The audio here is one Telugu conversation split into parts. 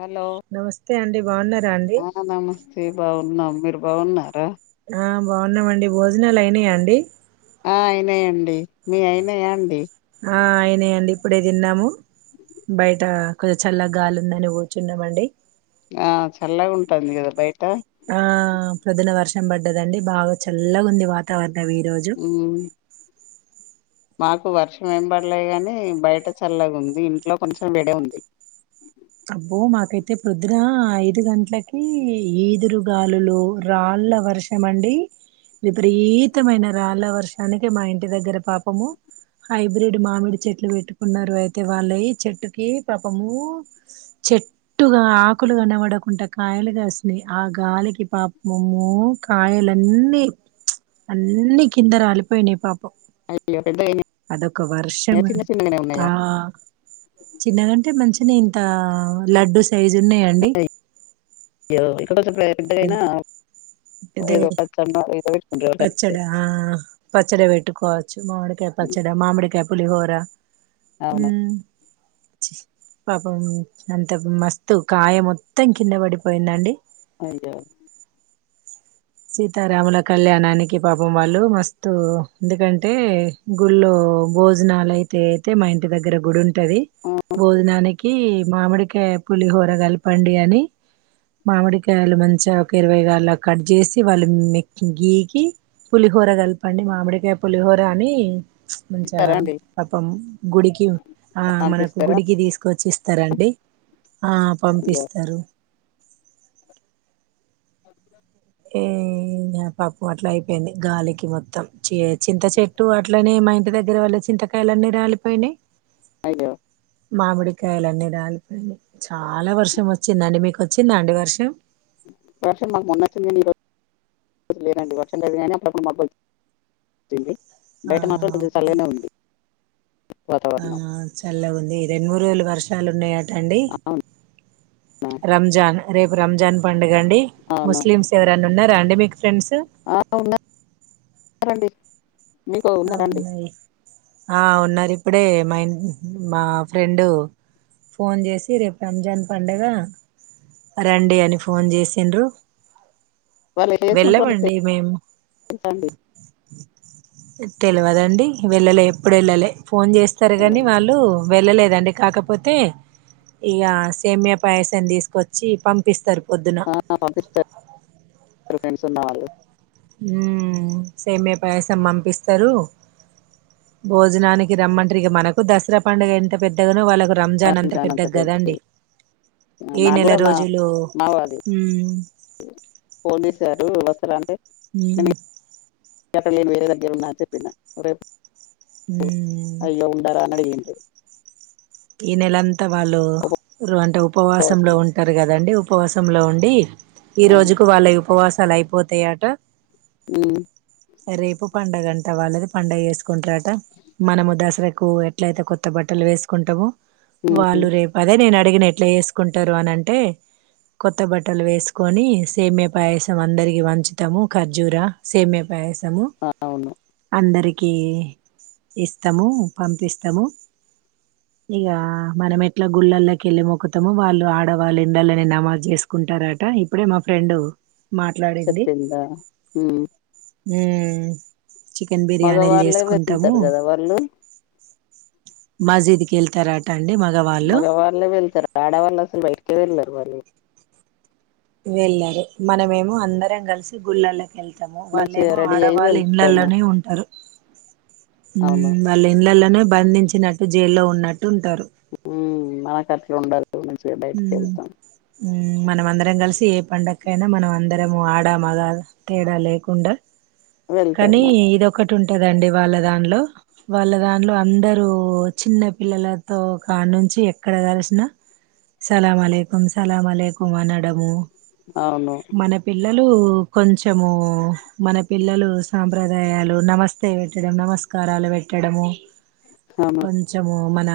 హలో నమస్తే అండి బాగున్నారా అండి అ బాగున్నాం మీరు బాగున్నారా ఆ బాగున్నామండి భోజనాలు అయినాయా అండి ఆ అయినాయండి మీ అయినాయా అండి ఆ అయినా అండి ఇప్పుడే తిన్నాము బయట కొచ చల్లగా గాలి ఉందని కూర్చున్నామండి ఆ చల్లగా ఉంటది కదా బయట ఆ పొద్దున వర్షం పడ్డదండి బాగా చల్లగా ఉంది వాతవరణం ఈ రోజు ఉమ్, మాకు వర్షం ఏం పడలే గాని బయట చల్లగా ఉంది ఇంట్లో కొంచెం వేడ ఉంది. అబ్బో మాకైతే పొద్దున ఐదు గంటలకి ఈదురుగాలులు, రాళ్ళ వర్షం అండి. విపరీతమైన రాళ్ల వర్షానికి మా ఇంటి దగ్గర పాపము హైబ్రిడ్ మామిడి చెట్లు పెట్టుకున్నారు అయితే వాళ్లయి చెట్టుకి పాపము. చెట్టుగా ఆకులుగానబడకుండా కాయలుగాసినాయి ఆ గాలికి పాపమము కాయలున్నిీ అన్నిీ కింద రాలిపోయినాయి పాప! అయ్యో పెద్దగా అదొక వర్షం చిన్న అండి చిన్నగానే ఆ ఉన్నాయా చిన్నగాంటే మంచి నేండి అ లడ్డుూ సైజు ఉన్నాయా అండి. అయ్యో కొంచెం పెద్దదైన అయినా ఇదే [unintelligible] పచ్చడా ఆ పచ్చడి వెట్టుకోవచ్చు మామిడికాయ పచ్చడి మామిడికాయ. పులిహోర అవును ఉమ్, పాపం అంతకు మస్తు కాయ మొత్తం కింద పడిపోయిందండి. అయ్యో సీతారాముల కళ్యాణానికి పాపం వాళ్ళు మస్తు ఎందుకంటే గుడ్ లో భోజనలైతే అయితే మా ఇంటి దగ్గర గుడిం టది ఆ, బోజనానిక్ కి మామిడికాయ పులిహోర కలపండి అని మామిడికాయలు మంచిగా ఒక ఇరవైగాల కట్ చేసి. వాళ్ళు మెక్ గీకి పులిహోర కలపండి మామిడికాయ పులిహోరా అనీ? మంచిగా ఇస్తారా అండి పాపం గుడికి ఆ మనకు పంపిస్తారా గుడికి తీసుకొచ్చి ఇస్తారండి ఆ అయ్యో పంపిస్తారు. అఓ ఏ ఆ పప్పు అట్ల అయిపోయింది గాలికి మొత్తం చేద్ చింతచెట్టు అట్లనే మై ఇంటి దగ్గర వాళ్ళ చింతకాయలన్ని రాలిపోయినయి. అగో మామిడికాయలన్నీ రాలిపోనై చాలా వర్షం వచ్చిందండి మీకు వ చిందండి వర్షం వషన్ మాకు మొన్న వచ్చింది కాని ఈరోజు లేనండి వర్షన్ కానీ అప్పుడప్పుడు మబ్బు ఐతుంది ఆ ఆ వాతావరణం చల్లగుంది రెండు మూడు రోజులు వర్షాలు ఉన్నాయాట అండి అవునా రంజాన్. రేపు రంజన్ పండ గండి అవును ముస్లిమ్స్ ఎవరన్నా ఉన్న అండమిక్ ఆ ఉన్నా రండి మీకుగున్నారంండి అవున్నాయి ఆ ఉన్నారు ఇప్పుడే మా మా ఫ్రెండు ఫోన్ చేసి రేపు రంజాన్ పడుగ రండి అని ఫోన్ చేసిండ్రు. వాళ్ళు చేస్తుంటారో మీకు వెళ్ళమండి మేము తెలుసా అండి తెల్వదండి వెళ్లలే ఎప్పుడెళ్ళలె. ఫోన్ చేస్తారు గాని వాళ్ళు వెళ్ళలేదు [unintelligible] కాకపోతే ఇక సేమ్య పాయసాన్ని తీసుకొచ్చి పంపిస్తారు పొద్దున ఆ పంపిస్తారు ఫ్రెండ్స్ ఉన్నా వాళ్ళు ఉ సేమే పాయసం పంపిస్తారు భోజనానికి రమ్మంటారు ఇక మనకు దసరా పండుగ ఎంత పెద్దగానో వాళ్ళ రంజాన్ అంత పెద్దది కదాండి ఏ నాకు నెల కూడా మా రోజులు పోలీస్ గారు ఉమ్ [unintelligible] కాపిటల్ ఏ వేరేదని ఏమన్నా చెప్పిండా [unintelligible] ఓ ఉమ్ అయ్యో ఉండారానడిగింద్ ఈ నెలంతా వాళ్ళు ఉర్ అంటే ఉపవాసంలో ఉపవాసం ఉంటార్ గదండి ఉప్ పవసంలో ఉండి ఈ అవును రోజుకు వాళ్ళయి ఉపవాస్ అసలు అయిపోతయట ఉమ్ రేపు పండగంట వాళ్ళది పండుగ ఎసుకుంట్రట. మనము దసర కు ఎట్లయితే కొత్త బట్టలు వేస్ కుంటమో ఉమ్, వాళ్ళు రేపదే నేన్ అడిగిన ఎట్లా ఎసుకుంటారు అనంటే. కొత్త బట్టలు వేసుకొని సేమ్యా పాయసం అందరికి పంచుతాము ఖర్జూర సేమ్యా పాయసం తము అవును అందరికి కీ ఇస్తాము పంపిస్తాము ఇగా మనం ఎట్ల గుళ్ళల్లకెళ్ళి మొక్కుతమో వాళ్ళు ఆడవాళ్ళు ఇండ్లల్లనే నమాజ్ చేసుకుంటరట ఇప్పుడే మా ఫ్రెండు చెప్పిందా హ్మ ఉ మ్ మగవాళ్ళే వెళ్తారు కదా వాళ్ళు మాజీదికి ఎల్థారట మగవాళ్ళే వెళ్తరు ఆడవాళ్ళసలు బయటికే వెళ్ళరు వాళ్ళు వెళ్ళరు మనమేమో అందరం కలిసి గుళ్ళల్లకెల్తం మొత్తం మంచిగా వాళ్ళేమో రెడీ అయి ఆడవాళ్ళు వెళ్తాము ఇండ్లలానే ఉంటారు అవును ఉమ్ వాళ్ళింట్ల ను బంధించినట్టు జైల్లో ఉన్నట్టు ఉంటారు మ్ నాకట్లా ఉండదు మంచిగ బయటకి వెళ్తాం హ్మ్ మనంమందరం కలిసి ఏ పండక్కైన మనం అందరము ఆడా మగ తేడా లేకుండ కనీ వెళ్తాము ఇదొకటి ఉంటద్ దండి వాళ్ళ దాన్లో వాళ్ళ దాన్లో అందరూ చిన్న పిల్లలతో కానుంచి ఎక్కడ కల్షిన సలామాలేకుం సలామాలేకుం వ్ అనడము అవును మన పిల్ల ళ్ళు కొంచెము మన పిల్లలు సాంప్రదాయాలు నమస్తే పెట్టడం నమస్కారాలు పెట్టడము అవును కొంచము మన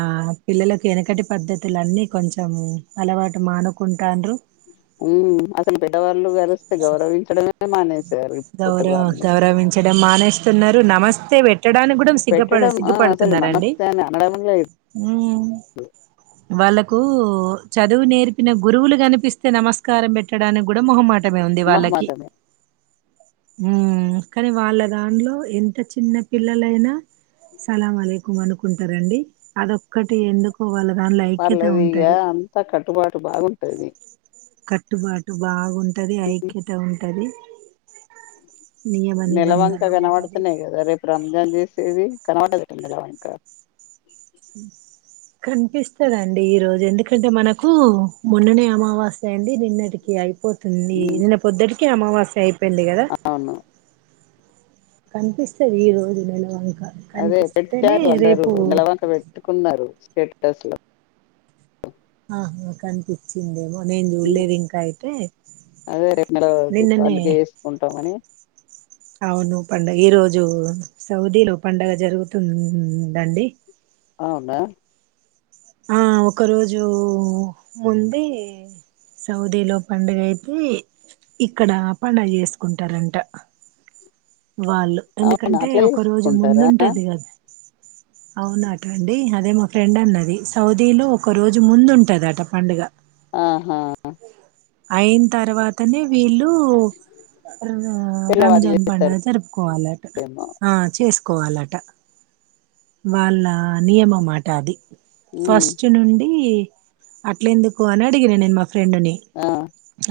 పిల్లలకి ఎనుకటి పద్ధతులన్ని కొంచెము అలవాటు మానుకుంటాండ్రు ఉ అసలు పెడవాళ్ళు కరిస్తే గౌరవించడమే మానేసారు ఇప్పటి వాళ్ళు డం మానేస్తున్నారు నమస్తే బెట్ ట్టడానికి కూడా సిగ్గప పెట్టడం ఆ అసలు సిగ్గుపడుతున్నారండి. నమస్తే అని అనడం లేదు వాళ్ళకు చదువు నేర్పిన గురువులు కనిపిస్తే నమస్కారం పెట్టడానికి కూడా మొహ మాట మే ఉంది వాళ్ళకి మొహమాటమే హ్మ్ కానీ వాళ్ళ దాంట్లో ఎంత చిన్న పిల్లలైనా సులాంవాలేకుం అనుకుంటరండి అదొక్కటి ఎందుకు వాళ్ళ దానిలో ఐక్యత పర్లేదు ఇగా ఉంటది అంతా కట్ ట్టుబాటు బాగుంటది కట్టుబాటు బాగు ఉంటది ఐక్యత ఉంటది నియమ నెలవంక నిబంధన ఉంటది కనబడతనే కదా రేపు రంజాన్ జేసు ది కనవడ్డదట నెలవంక కనిపిస్తదండి ఈ రోజు ఎందుకంటే మనకు మొన్ననే అమావాస్య అయింది నిన్నటికి అయిపోత తుంది ఉమ్ నిన్న పొద్దుటి కె అమమావాస్య అయి అవును కనిపిస్తది ఈ రోజు నెల వం అదే పెట్టారు అందరు నెలవంక పెట్టుకున్నారు స్టేటస్లో ఆహా కనిపిచ్చిందేమో ఉ అదే రేపు మరే నిన్ననే పందుగే వేసుకుంటామని అవును పండగ ఈ రోజు సౌదీలో పండగ జరుగుతుం వద్దండి. అవునా ఆ ఒక రోజు ముందే సౌదీలో పండగ అయితే ఇక్కడ పండగ చేసుకుంటారంట. వాళ్ళు అవునా ఎందుకంటే అట్లా ఒక రోజు చేసుకుంటారా ముందుంటది. కదా అవునాట అండి. అదే మా ఫ్రెండ్ అన్నది సౌదీలో ఒక రోజు ముందు ఉంటదట పండుగ. ఆహా ఆ ఐన్ తర్వాత నే వీళ్ళూ అ తెల్లవారి రంజాన్ పండగా చేస్తారేమో జరుపుకోవాలట ఆ చిప్ చేసుకోవాలట వాళ్ళ నియమ మాట అది ఉమ్ ఫస్ట్ నుండి అట్ల ఎందుకు అని అడిగిన నేను మా ఫ్రెండుని ఆ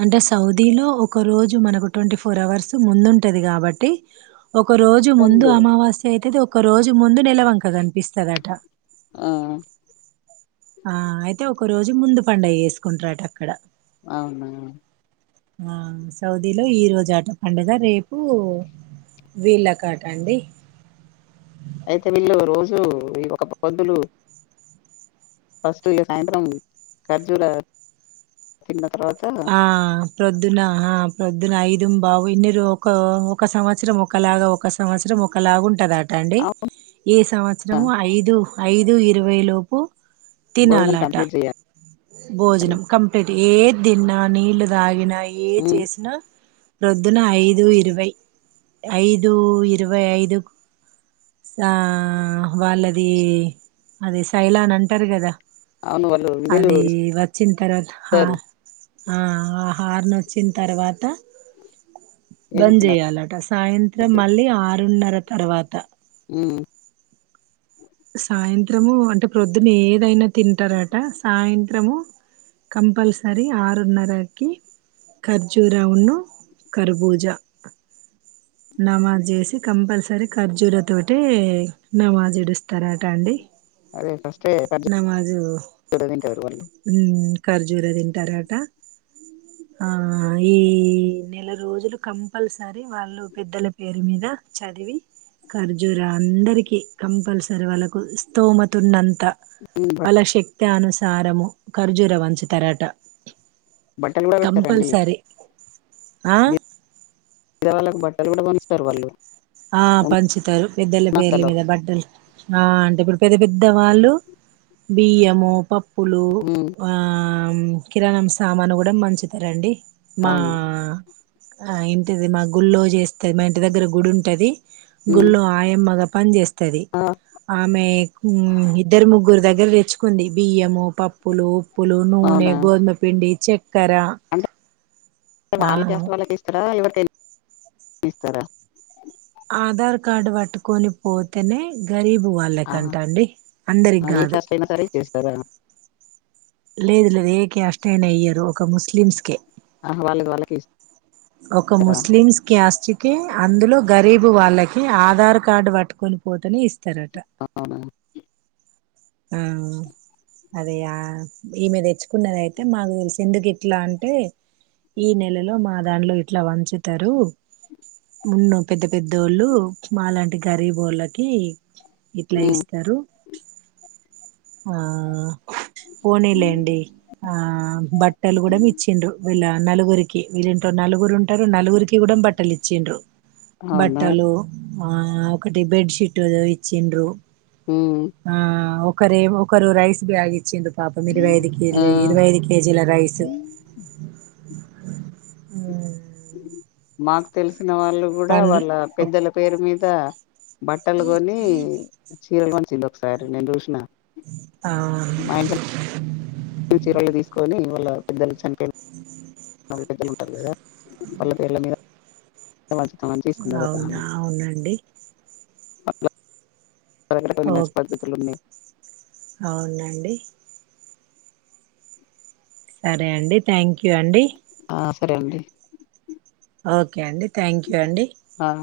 అంటే సౌదీలో ఒక రోజు మనకు ట్వంటీ ఫోర్ అవర్స్ ముందుంటుంది. కాబట్టి ఒక రోజు ముందు అమావాస్య అయితది. ఒ ఒక రోజు ముందు నెలవంక కనిపిస్తదట. ఆ అయితే ఒక రోజు ముందు పండగ చేేసుకుంటార్ట అక్కడ అవునా ఆ సౌదీలో ఈ రోజు ఆట పండుగ రేపు వీళ్ళకాట అండి. అయితే వీళ్ళు రోజూ ఈ ఒక్క పొద్దులు ఫస్ట్ సాయంత్రం ఖర్జూర తిన్న తర్వాత ఆ ప్రొద్దునా ఆ ప్రొద్దున ఐదు ఐదు బావు ఇన్ని ఒక ఒక సంవత్సరం ఒకలాగా ఒక సంవత్సరం ఒకలాగా ఉంటదటా. రండి. ఆ ఈ సంవత్సరము ఐదు ఐదు ఇరవైలోపు భోజనం తినాలాట కంప్లీట్ చేయాలి భోజనం కంప్లీట్. ఏంది తిన్న నీళ్ళు తాగినా ఏ ఉమ్ జేసినా పోద్దున ఐదు ఇరవై, ఐదు ఇరవై ఐదు కు వాళ్ళది అది సైలా అన్ అంటారు. కదా అవును వాళ్ళు విధులు అది వచ్చిన్ తర్వాత ఆ ఇస్తారు ఆ ఆహార్న్ వచ్చిన తర్వాత ఏమి బంద్ తిన్నారు చేయాలట, సాయంత్రం మళ్ళీ ఆరు ఆరున్నర తర్వాత హ్మ్ సాయంత్రము అంటే ప్రొద్దున ఏదైనా తింటారట సాయంత్రము కంపల్సరీ ఆరున్నరకి ఖర్జూరౌన్ను కర్బూజ నమాజ్ చేసి కంపల్సరీ ఖర్జూర తోటి నమాజ్ ఇడుస్తారట అండి అదే ఫస్టీ [unintelligible] మ్ ఖర్జూర తింటారట ఆ ఈ నెల రోజులు కంపల్సరి వాళ్ళు పెద్దల పేరు మీద చదివి ఖర్జూర అందరికి కంపల్సరి వాళ్ళకు స్తోమతున్న క ఉమ్ బట్- వాళ్ళ శక్ త్యానుసారము కర్జూర వంచి తరాట బట్టలు గుడా పెడతారండి ఆ బీద వాళ్ళకు బట్టలు కూడా కొంచస్తారు వాళ్ళు ఆ ఉన్న పంచుతారు పెద్దల పేర్ల సంస్థలో మీద బట్టలు ఆ అంటే ఇప్పుడు పెద్ద పెద్ద వాళ్ళు బియ్యము పప్పు పులు హ్మ్. ఆ అమ్ కిరాణం సామాను గుడా మంచుతారండి మా అవును. ఆ ఇంటిది మా గుళ్ల్లో చేస్తది మా ఇంటి దగ్గర గుడి అంటది హ్మ్. గుడిలో ఆయమ్మగా పని చేస్త తాది ఆ! ఆమె ఇద్దరు ముగ్గుర దగ దగ్గర తెచ్చుకుంది బియ్యము పప్పులు పప్పులు నూనె అవునా? గోధిమపిండి చక్కర వాళ్ళక్యాస్ట్ వాళ్ళకి ఇస్తారా ఎవరికైనా ఇస్తారా ఆధార్ కార్డు పట్టుకొని పోతేనే గరీబ్ ఆహా! వాళ్ళేకంటా అండి అందరికి ఏ గాదు క్యాస్ట్ అయినా సరే న్ లేదు లేదు ఏ క్యాస్ట్ టైన ఇయ్యారు ఒక ముస్లిమ్స్కే ఆహా! వాళ్ళది వాళ్ళకే ఒక ఇస్తారా? ముస్లిమ్స్ కాస్ట్ కే అందులో గరీబ్ బు వాళ్ళకే ఆధార్ కార్డు పట్టుకొని పోతనే ఇస్ త్తరట అవునా? ఊ అది ఆ ఈమెద దెచ్చుకున్నదియితే మాకు దెల్సి ఎందుకు ఇట్లా అంటే. ఈ నెలలో మా దాంట్లో ఇట్లా వంచుతారు మున్న పెద్ద పెద్దోళ్ళు మాలాంటి గరీబోళ్ళకి ఇట్లా హ్మ్. ఇస్తారు ఆ పోనీలేండి ఆ బట్టలు గుడా ఇచ్చిండ్రు వీళ్ళ నలుగురి వీళ్ళింట్లో నలుగురు ఉంటరు నలుగురికి కూడా బట్టలు ఇచ్చిండ్రు అవునా? బట్టలు ఆ ఒకటి బెడ్షీట్ ఇచ్చిండ్రు హ్మ్. ఆ ఒకరే ఒకరు రైస్ బ్యాగ్ ఇచ్చిండ్రు పాపం ఇరువై ఐదు కె ఆ! ఇరువైఐదు కేజీల రైస్ హ్మ్మ్ మాకు తెలిసి వ వాళ్ళు కూడా పండ్లు వాళ్ళ పెద్దల పేరు మీద త బట్టలు కొని చీర కొని కిందఒక సారి నె జూసిన అ చీరలు తీసుకొని వాళ్ళ పెద్దలు చనిపో బట్టలు [unintelligible] పెట్టుకుంటాం గదా వాళ్ళ పేర్లమీద అవునా అవునండి దర కొన్ని ఓ మంచి పద్ధతులు ఉన్నాయి అవునండి సరే అండి థ్యాంక్ యూ అండి ఆ సరే అండి ఓకే అండి థాంక్యూ అండి ఆ